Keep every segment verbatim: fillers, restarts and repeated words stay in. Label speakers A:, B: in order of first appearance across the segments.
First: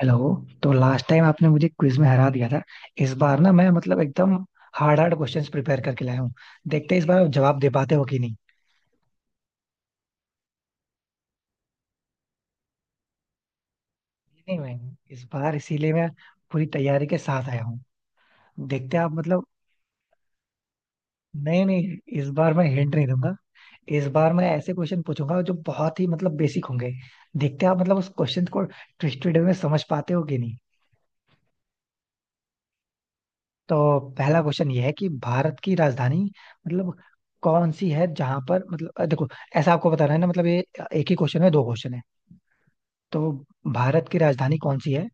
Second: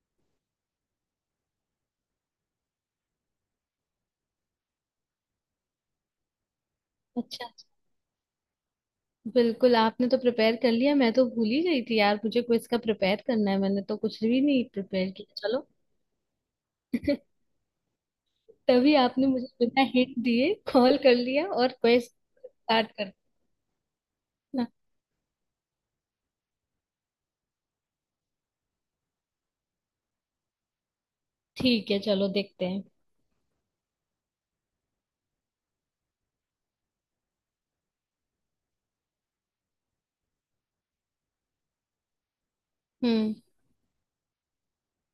A: Hello. तो last time आपने मुझे क्विज में हरा दिया था। इस बार ना मैं मतलब एकदम हार्ड हार्ड क्वेश्चंस प्रिपेयर करके लाया हूँ। देखते हैं इस बार आप
B: अच्छा।
A: जवाब दे पाते हो कि नहीं।
B: बिल्कुल, आपने तो प्रिपेयर कर लिया। मैं तो भूल ही गई थी यार, मुझे क्विज का प्रिपेयर करना है। मैंने तो कुछ भी
A: नहीं
B: नहीं
A: मैं
B: प्रिपेयर
A: इस
B: किया।
A: बार
B: चलो।
A: इसीलिए मैं पूरी तैयारी के साथ आया हूँ।
B: तभी
A: देखते हैं आप
B: आपने
A: मतलब।
B: मुझे बिना हिंट दिए कॉल कर लिया
A: नहीं
B: और
A: नहीं
B: क्विज
A: इस बार मैं
B: स्टार्ट
A: हिंट नहीं
B: कर
A: दूंगा। इस बार मैं
B: ना।
A: ऐसे क्वेश्चन पूछूंगा जो बहुत ही मतलब बेसिक होंगे। देखते हैं आप मतलब उस क्वेश्चन को ट्विस्टेड में समझ पाते हो कि नहीं।
B: ठीक है, चलो देखते हैं।
A: तो पहला क्वेश्चन ये है कि भारत की राजधानी मतलब कौन सी है जहां पर मतलब अ, देखो। ऐसा आपको बताना है ना मतलब ये एक ही क्वेश्चन है दो क्वेश्चन है। तो
B: हम्म।
A: भारत की राजधानी कौन सी है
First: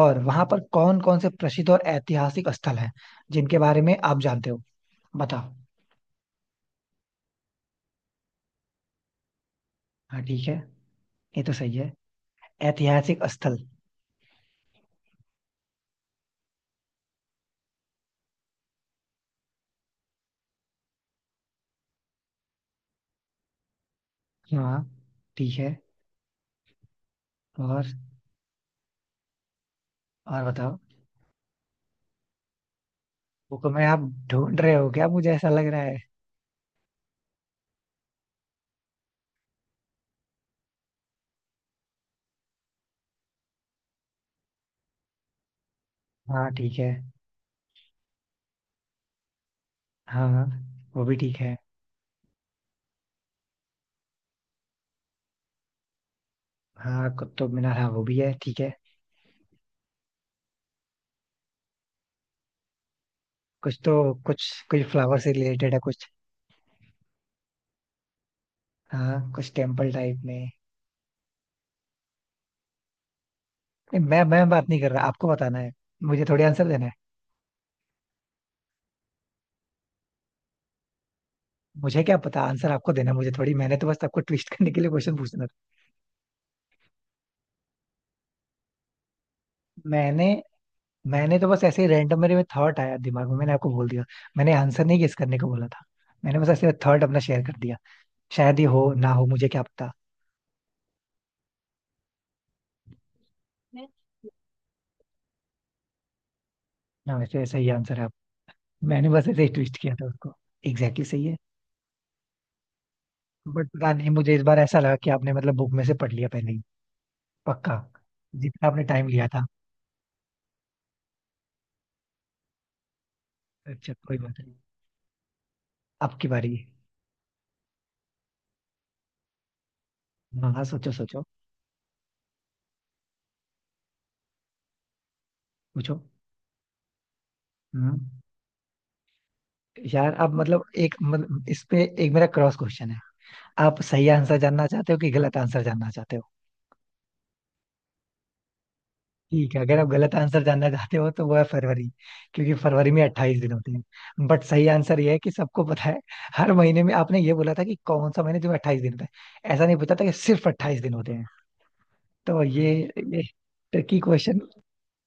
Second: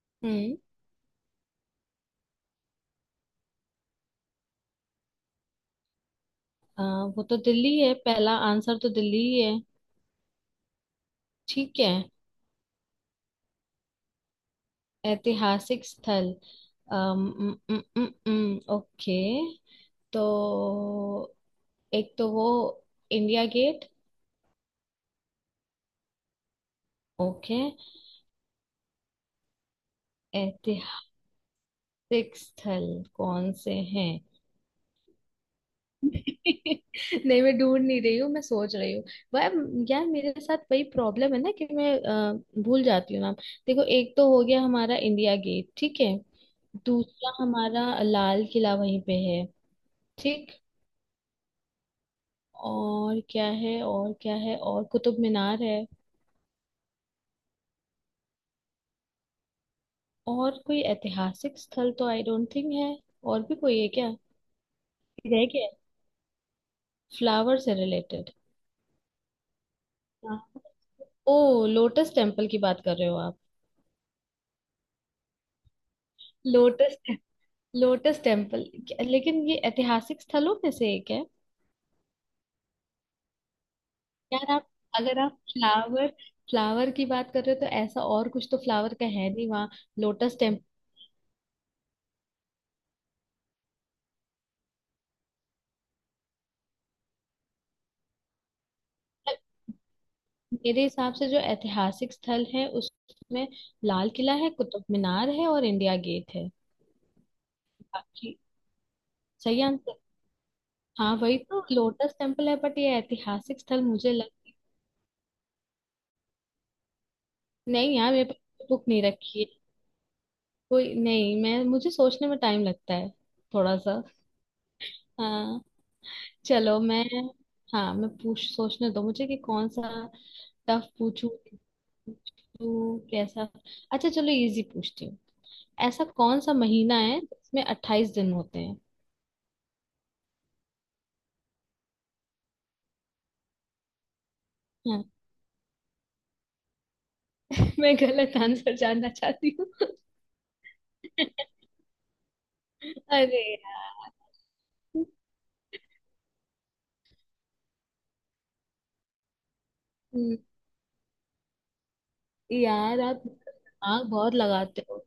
A: और वहां
B: हम्म।
A: पर कौन कौन से प्रसिद्ध और ऐतिहासिक स्थल हैं जिनके बारे में आप जानते हो? बताओ।
B: आ, वो तो दिल्ली है, पहला आंसर तो दिल्ली ही है।
A: हाँ ठीक है। ये तो सही
B: ठीक है।
A: है। ऐतिहासिक स्थल।
B: ऐतिहासिक स्थल। अम, उम, उम, उम, ओके। तो एक तो वो इंडिया गेट।
A: हाँ ठीक है।
B: ओके।
A: और और बताओ।
B: सिक्स स्थल कौन
A: बुक
B: से
A: में आप
B: हैं?
A: ढूंढ रहे हो क्या? मुझे ऐसा लग रहा है।
B: नहीं, मैं ढूंढ नहीं रही हूँ, मैं सोच रही हूँ। वह, यार मेरे साथ वही प्रॉब्लम है ना कि मैं अ, भूल जाती हूँ नाम। देखो, एक तो हो गया हमारा इंडिया गेट। ठीक है।
A: हाँ ठीक है।
B: दूसरा हमारा लाल किला वहीं पे है।
A: हाँ, हाँ,
B: ठीक।
A: वो भी ठीक है।
B: और क्या है? और क्या है? और कुतुब मीनार है।
A: हाँ कुतुब मीनार, हाँ वो भी है ठीक है।
B: और कोई ऐतिहासिक स्थल तो आई डोंट थिंक है। और भी
A: कुछ
B: कोई है
A: तो
B: क्या?
A: कुछ कुछ फ्लावर से
B: रह गया।
A: रिलेटेड है कुछ।
B: फ्लावर से रिलेटेड।
A: हाँ कुछ टेम्पल टाइप में।
B: ओ, लोटस टेम्पल की बात कर रहे हो आप?
A: नहीं मैं मैं बात नहीं कर रहा, आपको बताना है। मुझे थोड़ी आंसर देना है।
B: लोटस। Lotus temple. लेकिन ये ऐतिहासिक स्थलों में से एक है?
A: मुझे क्या पता, आंसर आपको देना है, मुझे थोड़ी। मैंने तो बस आपको ट्विस्ट
B: यार आप,
A: करने के लिए क्वेश्चन
B: अगर आप
A: पूछना था।
B: फ्लावर फ्लावर की बात कर रहे हो, तो ऐसा और कुछ तो फ्लावर का है नहीं वहाँ।
A: मैंने
B: लोटस टेम्पल।
A: मैंने तो बस ऐसे ही रैंडम मेरे में थॉट आया दिमाग में मैंने आपको बोल दिया। मैंने आंसर नहीं गेस करने को बोला था। मैंने बस ऐसे थॉट अपना शेयर कर दिया। शायद ये हो ना हो, मुझे क्या पता।
B: मेरे हिसाब से जो ऐतिहासिक स्थल है उसमें लाल किला है, कुतुब मीनार है, और इंडिया गेट है।
A: ना वैसे ऐसा ही आंसर है आप।
B: बाकी
A: मैंने बस ऐसे ही
B: सही
A: ट्विस्ट
B: आंसर।
A: किया था उसको। एग्जैक्टली
B: हाँ
A: सही है।
B: वही तो लोटस टेम्पल है, बट ये ऐतिहासिक
A: बट
B: स्थल
A: पता नहीं
B: मुझे लग।
A: मुझे इस बार ऐसा लगा कि आपने मतलब बुक में से पढ़ लिया पहले ही। पक्का।
B: नहीं यार, मेरे पास
A: जितना आपने
B: बुक नहीं
A: टाइम लिया
B: रखी
A: था।
B: है। कोई नहीं, मैं, मुझे सोचने में टाइम लगता है थोड़ा
A: अच्छा
B: सा।
A: कोई बात नहीं।
B: हाँ।
A: आपकी बारी है।
B: चलो मैं, हाँ मैं पूछ, सोचने दो मुझे कि कौन सा
A: हाँ हाँ
B: टफ
A: सोचो सोचो।
B: पूछूं। पूछूं, कैसा? अच्छा चलो, इजी पूछती हूँ।
A: पूछो।
B: ऐसा कौन सा महीना है जिसमें
A: हम्म।
B: अट्ठाईस दिन होते हैं?
A: यार आप मतलब एक मतलब इस पे एक मेरा क्रॉस क्वेश्चन है। आप सही आंसर जानना चाहते हो
B: हाँ।
A: कि गलत आंसर जानना चाहते हो?
B: मैं गलत आंसर जानना
A: ठीक
B: चाहती
A: है,
B: हूँ।
A: अगर आप गलत आंसर जानना चाहते हो तो वो है फरवरी। क्योंकि फरवरी में अट्ठाईस
B: अरे
A: दिन होते
B: यार।
A: हैं बट सही आंसर ये है कि सबको पता है। हर महीने में आपने ये बोला था कि कौन सा महीने जो अट्ठाईस दिन होता है, ऐसा नहीं पता था कि
B: हम्म।
A: सिर्फ अट्ठाईस दिन होते। तो ये
B: यार
A: ये
B: आप
A: ट्रिकी
B: दिमाग बहुत
A: क्वेश्चन।
B: लगाते हो।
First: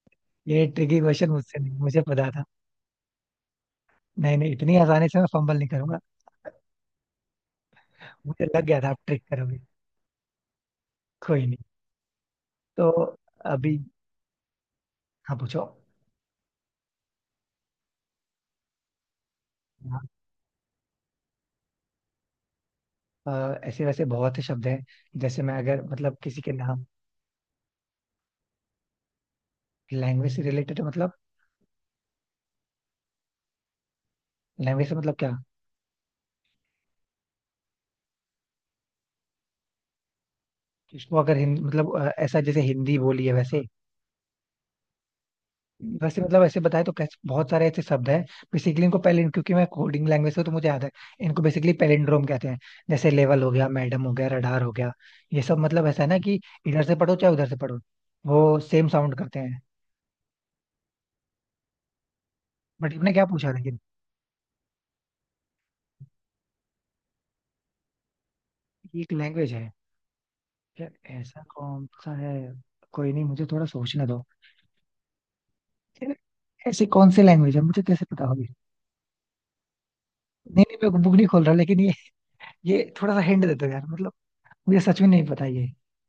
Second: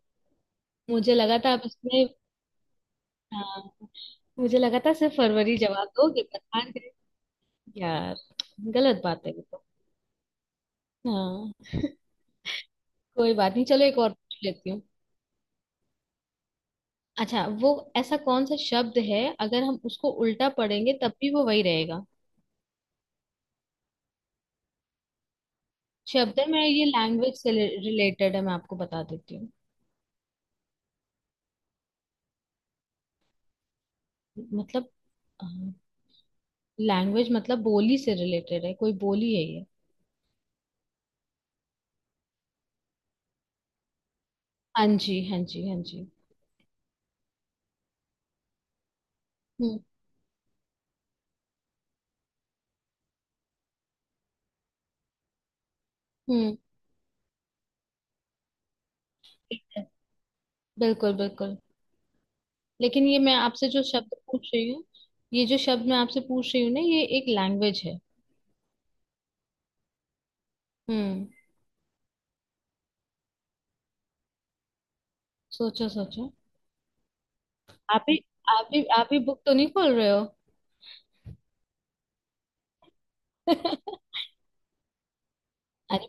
A: ये ट्रिकी
B: मुझे
A: क्वेश्चन
B: लगा था
A: मुझसे
B: आप
A: नहीं, मुझे
B: इसमें।
A: पता था।
B: हाँ।
A: नहीं नहीं
B: मुझे
A: इतनी
B: लगा था
A: आसानी
B: सिर्फ
A: से मैं
B: फरवरी
A: फंबल नहीं
B: जवाब
A: करूंगा।
B: दोगे पर हार गए यार।
A: मुझे लग गया था आप
B: गलत बात
A: ट्रिक
B: है ये
A: करोगे।
B: तो।
A: कोई नहीं।
B: हाँ।
A: तो
B: कोई बात नहीं,
A: अभी।
B: चलो एक और पूछ लेती हूँ।
A: हाँ पूछो।
B: अच्छा, वो ऐसा कौन सा शब्द है अगर हम
A: हाँ,
B: उसको उल्टा पढ़ेंगे तब भी वो वही रहेगा?
A: अ, ऐसे वैसे बहुत से शब्द हैं। जैसे मैं अगर मतलब
B: शब्द
A: किसी
B: है,
A: के
B: मैं
A: नाम।
B: ये, लैंग्वेज से रिलेटेड है, मैं आपको बता देती हूँ।
A: लैंग्वेज से रिलेटेड मतलब। लैंग्वेज
B: मतलब।
A: से मतलब क्या?
B: लैंग्वेज मतलब बोली से रिलेटेड है, कोई बोली है ये।
A: इसको अगर हिंद मतलब अ, ऐसा जैसे हिंदी बोली है वैसे।
B: हाँ जी, हाँ जी, हाँ जी।
A: वैसे मतलब ऐसे बताए तो कैसे बहुत सारे ऐसे शब्द हैं। बेसिकली इनको पैलिन, क्योंकि मैं
B: हम्म।
A: कोडिंग लैंग्वेज से हूं, तो मुझे याद है। इनको बेसिकली पैलिंड्रोम कहते हैं। जैसे लेवल हो गया, मैडम हो गया, रडार हो गया। ये सब मतलब ऐसा है ना कि
B: हम्म।
A: इधर से पढ़ो चाहे उधर से पढ़ो, वो सेम साउंड करते हैं।
B: ठीक है। बिल्कुल, बिल्कुल।
A: बट
B: लेकिन
A: आपने
B: ये
A: क्या
B: मैं
A: पूछा
B: आपसे
A: लेकिन?
B: जो शब्द पूछ रही हूँ, ये जो शब्द मैं आपसे पूछ रही हूँ ना, ये एक लैंग्वेज है।
A: ये एक लैंग्वेज है। यार
B: हम्म।
A: ऐसा कौन सा है? कोई नहीं, मुझे थोड़ा सोचने दो।
B: सोचो,
A: यार,
B: सोचो।
A: ऐसी कौन सी लैंग्वेज है? मुझे कैसे
B: आप ही
A: पता होगी?
B: आप ही आप ही बुक तो नहीं खोल रहे
A: नहीं नहीं मैं बुक नहीं खोल रहा लेकिन ये ये थोड़ा सा हिंट दे दो यार
B: हो?
A: मतलब। मुझे सच में नहीं पता ये।
B: अरे,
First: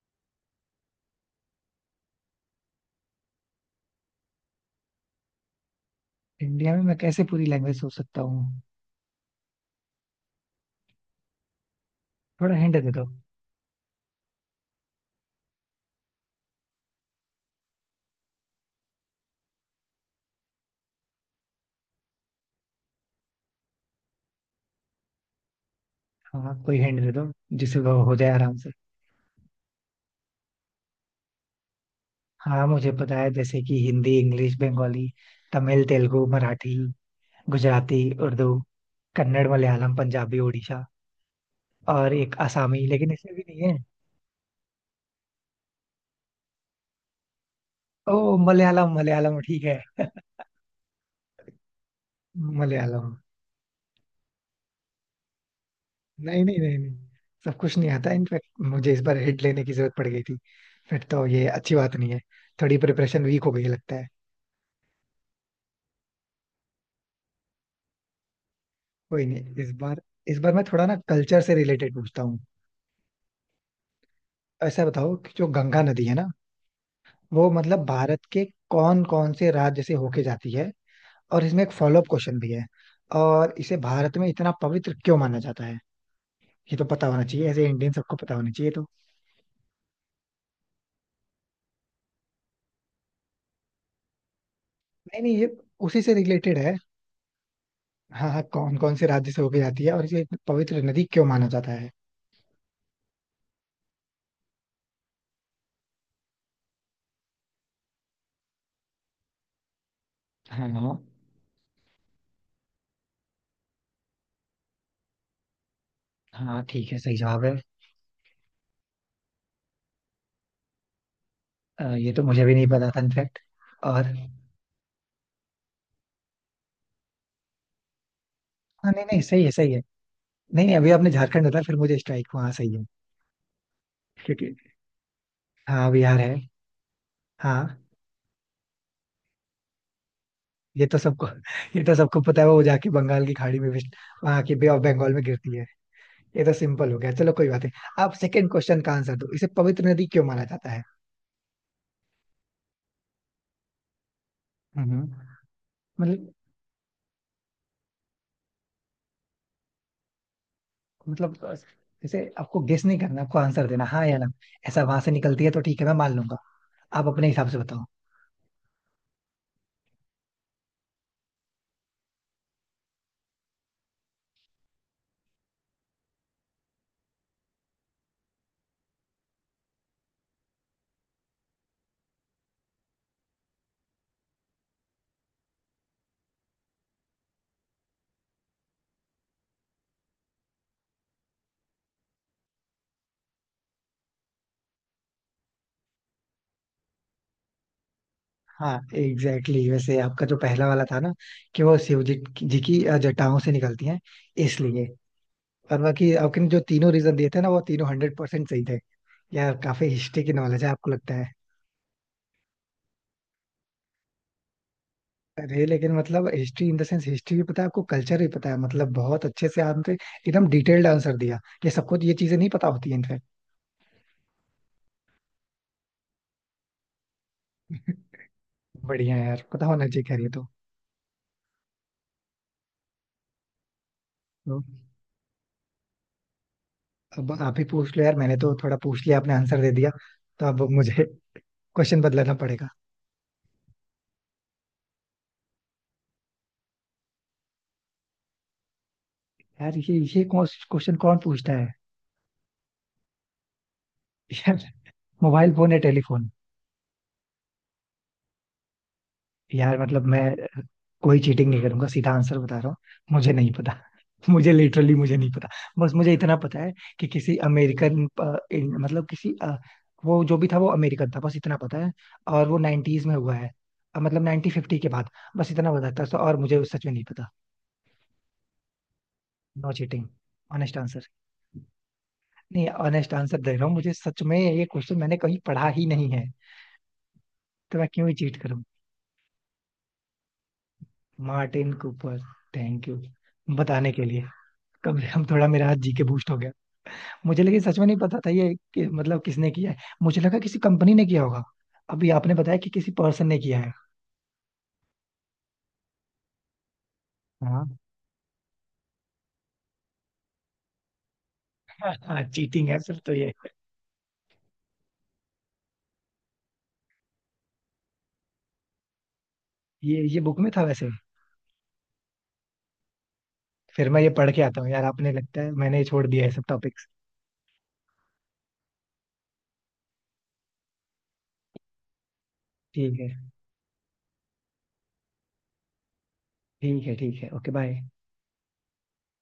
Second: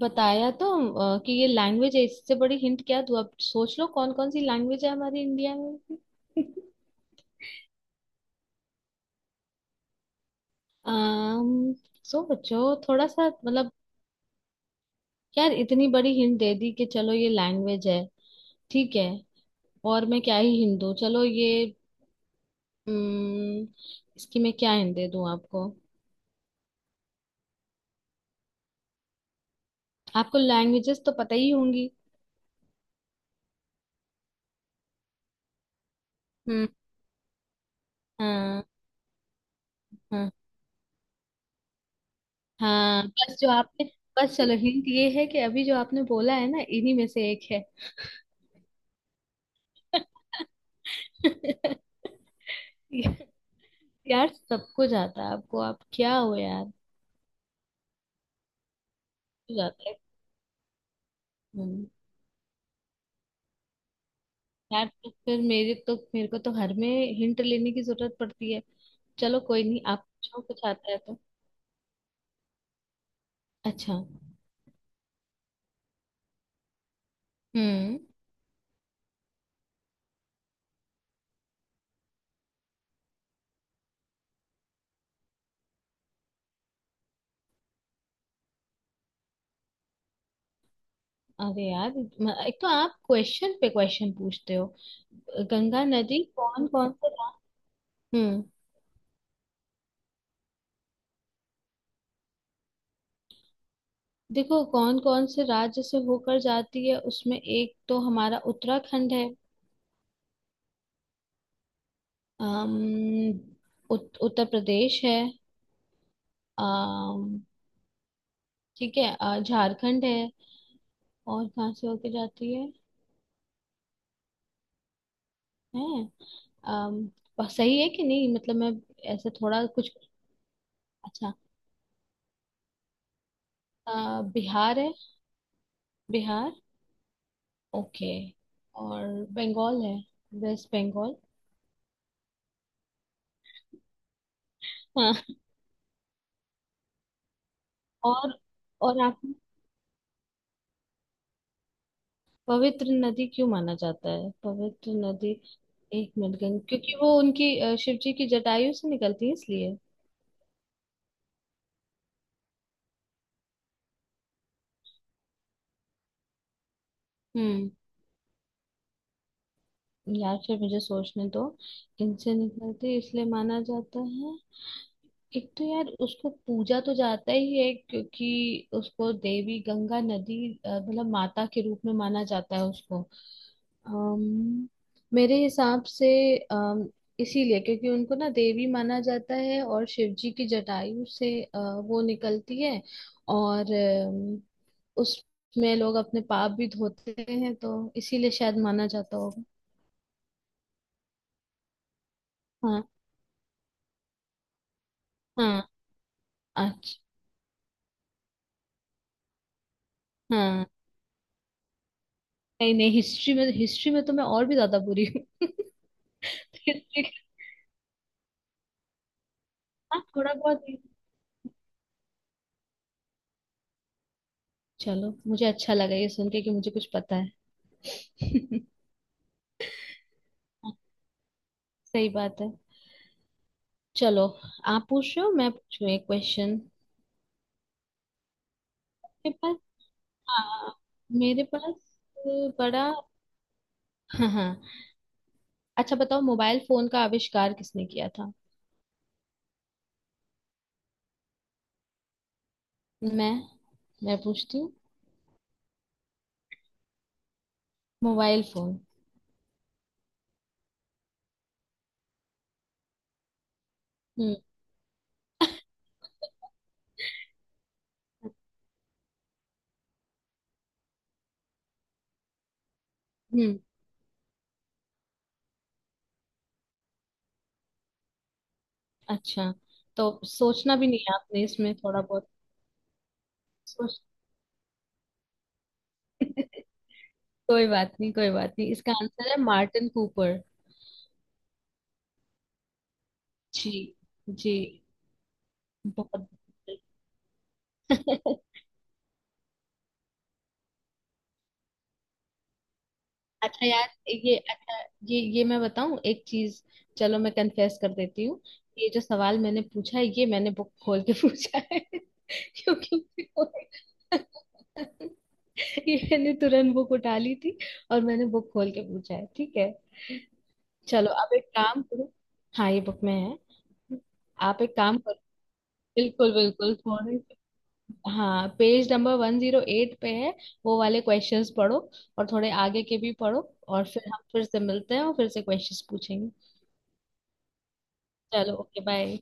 B: बताया तो अ, कि ये लैंग्वेज है, इससे बड़ी हिंट क्या दूँ, अब सोच लो कौन कौन सी लैंग्वेज है हमारी इंडिया में भी।
A: इंडिया में मैं कैसे पूरी लैंग्वेज सोच सकता हूँ?
B: अम्म।
A: थोड़ा
B: सोचो।
A: हिंट दे दो।
B: थोड़ा सा मतलब, यार इतनी बड़ी हिंट दे दी कि चलो ये लैंग्वेज है, ठीक है। और मैं क्या ही हिंट दूँ, चलो ये, अम्म, इसकी मैं क्या हिंट दे दूँ आपको?
A: हाँ कोई हिंट दे दो जिससे वो हो जाए आराम से।
B: आपको लैंग्वेजेस तो पता ही होंगी।
A: हाँ मुझे पता है जैसे कि हिंदी, इंग्लिश, बंगाली, तमिल, तेलुगु,
B: हम्म।
A: मराठी, गुजराती, उर्दू,
B: हाँ,
A: कन्नड़, मलयालम,
B: हाँ,
A: पंजाबी, उड़ीसा और एक आसामी
B: हाँ,
A: लेकिन इसमें
B: बस
A: भी
B: जो
A: नहीं है।
B: आपने, बस चलो, हिंट ये है कि अभी जो आपने बोला है ना, इन्हीं में से एक है।
A: ओ, मलयालम, मलयालम ठीक है। मलयालम।
B: यार सबको जाता है आपको, आप क्या हो
A: नहीं नहीं
B: यार।
A: नहीं नहीं सब कुछ नहीं आता इनफैक्ट। मुझे इस बार हिट
B: सबको
A: लेने की
B: जाता
A: जरूरत
B: है।
A: पड़ गई थी। फिर तो ये अच्छी
B: हम्म।
A: बात नहीं है। थोड़ी प्रिपरेशन वीक हो गई लगता है।
B: यार तो फिर मेरे तो मेरे को तो हर में हिंट लेने की जरूरत पड़ती है।
A: कोई
B: चलो
A: नहीं
B: कोई
A: इस
B: नहीं,
A: बार।
B: आप
A: इस
B: पूछो
A: बार मैं
B: कुछ
A: थोड़ा
B: आता
A: ना
B: है तो।
A: कल्चर से रिलेटेड पूछता हूँ।
B: अच्छा।
A: ऐसा बताओ कि जो गंगा नदी है ना वो मतलब
B: हम्म।
A: भारत के कौन कौन से राज्य से होके जाती है? और इसमें एक फॉलोअप क्वेश्चन भी है। और इसे भारत में इतना पवित्र क्यों माना जाता है? ये तो पता होना चाहिए, ऐसे इंडियन सबको पता होना चाहिए तो।
B: अरे यार, म- एक तो आप क्वेश्चन पे क्वेश्चन पूछते हो।
A: नहीं नहीं ये
B: गंगा
A: उसी से
B: नदी
A: रिलेटेड
B: कौन
A: है।
B: कौन से रा-।
A: हाँ हाँ
B: हम्म।
A: कौन कौन से राज्य से होके जाती है और इसे इतनी पवित्र नदी क्यों माना जाता है?
B: देखो, कौन कौन से राज्य से होकर जाती है, उसमें एक तो हमारा उत्तराखंड है।
A: हाँ हाँ।
B: अम्म, उत, उत्तर प्रदेश है।
A: हाँ, ठीक है सही
B: अम,
A: जवाब है।
B: ठीक है, अ, झारखंड है। और कहाँ
A: अ,
B: से होके
A: ये तो मुझे
B: जाती
A: भी नहीं
B: है?
A: पता था इनफैक्ट। और।
B: हैं? अम, प- सही है कि नहीं, मतलब मैं
A: हाँ नहीं नहीं
B: ऐसे
A: सही है
B: थोड़ा
A: सही है।
B: कुछ।
A: नहीं नहीं अभी आपने
B: अच्छा।
A: झारखंड बताया फिर मुझे स्ट्राइक हुआ, हाँ सही है।
B: अ,
A: क्योंकि
B: बिहार है।
A: हाँ बिहार है।
B: बिहार।
A: हाँ
B: ओके। और बंगाल है, वेस्ट
A: ये तो
B: बंगाल।
A: सबको ये तो सबको पता है, वो जाके बंगाल की खाड़ी में भी, वहां की बे ऑफ बंगाल में
B: हाँ।
A: गिरती है। ये तो सिंपल हो गया। चलो कोई बात नहीं, आप
B: और
A: सेकंड क्वेश्चन का
B: और
A: आंसर
B: आप,
A: दो, इसे पवित्र नदी क्यों माना जाता है?
B: पवित्र नदी क्यों माना जाता है, पवित्र
A: हम्म।
B: नदी? एक
A: मतलब।
B: मिनट। गंग, क्योंकि वो उनकी अ, शिव जी की जटायु से निकलती है इसलिए।
A: मतलब इसे आपको गेस नहीं करना, आपको आंसर देना हाँ या ना। ऐसा वहां से निकलती है तो ठीक है, मैं मान लूंगा। आप अपने हिसाब से
B: हम्म।
A: बताओ।
B: यार फिर मुझे सोचने दो। इनसे निकलती है, इसलिए माना जाता है। एक तो यार, उसको पूजा तो जाता ही है क्योंकि उसको देवी गंगा नदी, अ, मतलब माता के रूप में माना जाता है उसको। अम्म। मेरे हिसाब से, अम, इसीलिए क्योंकि उनको ना देवी माना जाता है और शिव जी की जटायु से अ, वो निकलती है। और अम, उसमें लोग अपने पाप भी धोते हैं, तो इसीलिए शायद
A: हाँ
B: माना जाता होगा।
A: Exactly exactly. वैसे आपका जो पहला वाला था ना कि वो शिव जी की जी
B: हाँ।
A: की, अ, जटाओं से निकलती हैं इसलिए।
B: हाँ।
A: और बाकी आपने जो तीनों
B: अच्छा।
A: रीजन दिए थे ना वो तीनों हंड्रेड परसेंट सही थे। यार काफी हिस्ट्री की नॉलेज
B: हाँ।
A: है आपको लगता है।
B: नहीं नहीं, हिस्ट्री में, हिस्ट्री में तो मैं और भी ज्यादा बुरी हूँ।
A: अरे लेकिन मतलब history in the
B: history.
A: Sense, history भी पता है आपको, कल्चर भी पता है, मतलब बहुत अच्छे से आपने
B: हाँ, थोड़ा
A: एकदम
B: बहुत ही।
A: डिटेल्ड आंसर दिया। ये सबको ये चीजें नहीं पता होती है इनफैक्ट।
B: चलो, मुझे अच्छा लगा ये सुन के कि मुझे कुछ पता है।
A: बढ़िया है यार, पता होना चाहिए, खैर ये तो।
B: सही बात है। चलो।
A: तो
B: आप पूछ रहे हो, मैं पूछूं एक क्वेश्चन?
A: अब आप ही पूछ लो यार, मैंने तो थोड़ा पूछ लिया,
B: मेरे
A: आपने
B: पास।
A: आंसर दे दिया। तो अब
B: हाँ।
A: मुझे
B: मेरे पास
A: क्वेश्चन
B: अ,
A: बदलना पड़ेगा।
B: बड़ा। हाँ, हाँ, अच्छा बताओ मोबाइल फोन का आविष्कार किसने किया था?
A: यार ये ये क्वेश्चन कौन क्वेश्चन कौन पूछता है?
B: मैं मैं पूछती
A: यार,
B: हूँ।
A: मोबाइल फोन या टेलीफोन?
B: Mobile phone.
A: यार मतलब मैं कोई चीटिंग नहीं करूंगा, सीधा आंसर बता रहा हूँ। मुझे नहीं पता।
B: हम्म।
A: मुझे लिटरली मुझे नहीं पता। बस मुझे इतना पता है कि किसी अमेरिकन, मतलब किसी अ, वो जो भी था वो अमेरिकन था बस इतना पता है। और वो नाइनटीज में हुआ है।
B: हम्म।
A: अ, मतलब नाइनटीन फिफ्टी के बाद। बस इतना बताता है तो, तो और मुझे सच में नहीं पता।
B: अच्छा,
A: नो
B: तो
A: चीटिंग।
B: सोचना
A: ऑनेस्ट
B: भी नहीं
A: आंसर।
B: है आपने इसमें थोड़ा बहुत
A: नहीं ऑनेस्ट आंसर दे रहा हूँ, मुझे
B: सोच।
A: सच में ये क्वेश्चन मैंने कहीं पढ़ा ही नहीं है।
B: कोई
A: तो मैं
B: बात
A: क्यों
B: नहीं,
A: ही
B: कोई
A: चीट
B: बात
A: करूँ?
B: नहीं, इसका आंसर है Martin Cooper.
A: Martin Cooper. Thank you
B: जी।
A: बताने के लिए।
B: जी।
A: कम से कम थोड़ा मेरा हाथ जी के
B: बहुत।
A: बूस्ट हो गया। मुझे लेकिन सच में नहीं पता था ये कि मतलब किसने किया है। मुझे लगा किसी कंपनी ने किया होगा, अभी आपने बताया कि किसी पर्सन ने किया
B: अच्छा
A: है।
B: यार, ये अच्छा, ये ये मैं बताऊं एक चीज, चलो मैं
A: हाँ
B: कन्फेस कर देती हूँ। ये जो सवाल मैंने पूछा है, ये मैंने बुक खोल के पूछा है।
A: हाँ चीटिंग है
B: क्योंकि
A: सर तो ये।
B: मुझे-। ये मैंने तुरंत बुक उठा ली थी और मैंने बुक खोल के पूछा है, ठीक है।
A: ये ये बुक में था वैसे।
B: चलो, आप एक काम करो। हाँ, ये बुक में है।
A: फिर मैं ये पढ़ के आता
B: आप
A: हूँ
B: एक
A: यार,
B: काम
A: आपने
B: करो,
A: लगता है मैंने छोड़ दिया है
B: बिल्कुल
A: सब
B: बिल्कुल
A: टॉपिक्स।
B: थोड़े। हाँ, page number one zero eight पे है, वो वाले क्वेश्चंस पढ़ो और थोड़े आगे के
A: ठीक
B: भी
A: है
B: पढ़ो। और फिर हम फिर से मिलते हैं और फिर से क्वेश्चंस पूछेंगे।
A: ठीक है ठीक है ओके बाय।
B: चलो, ओके, बाय।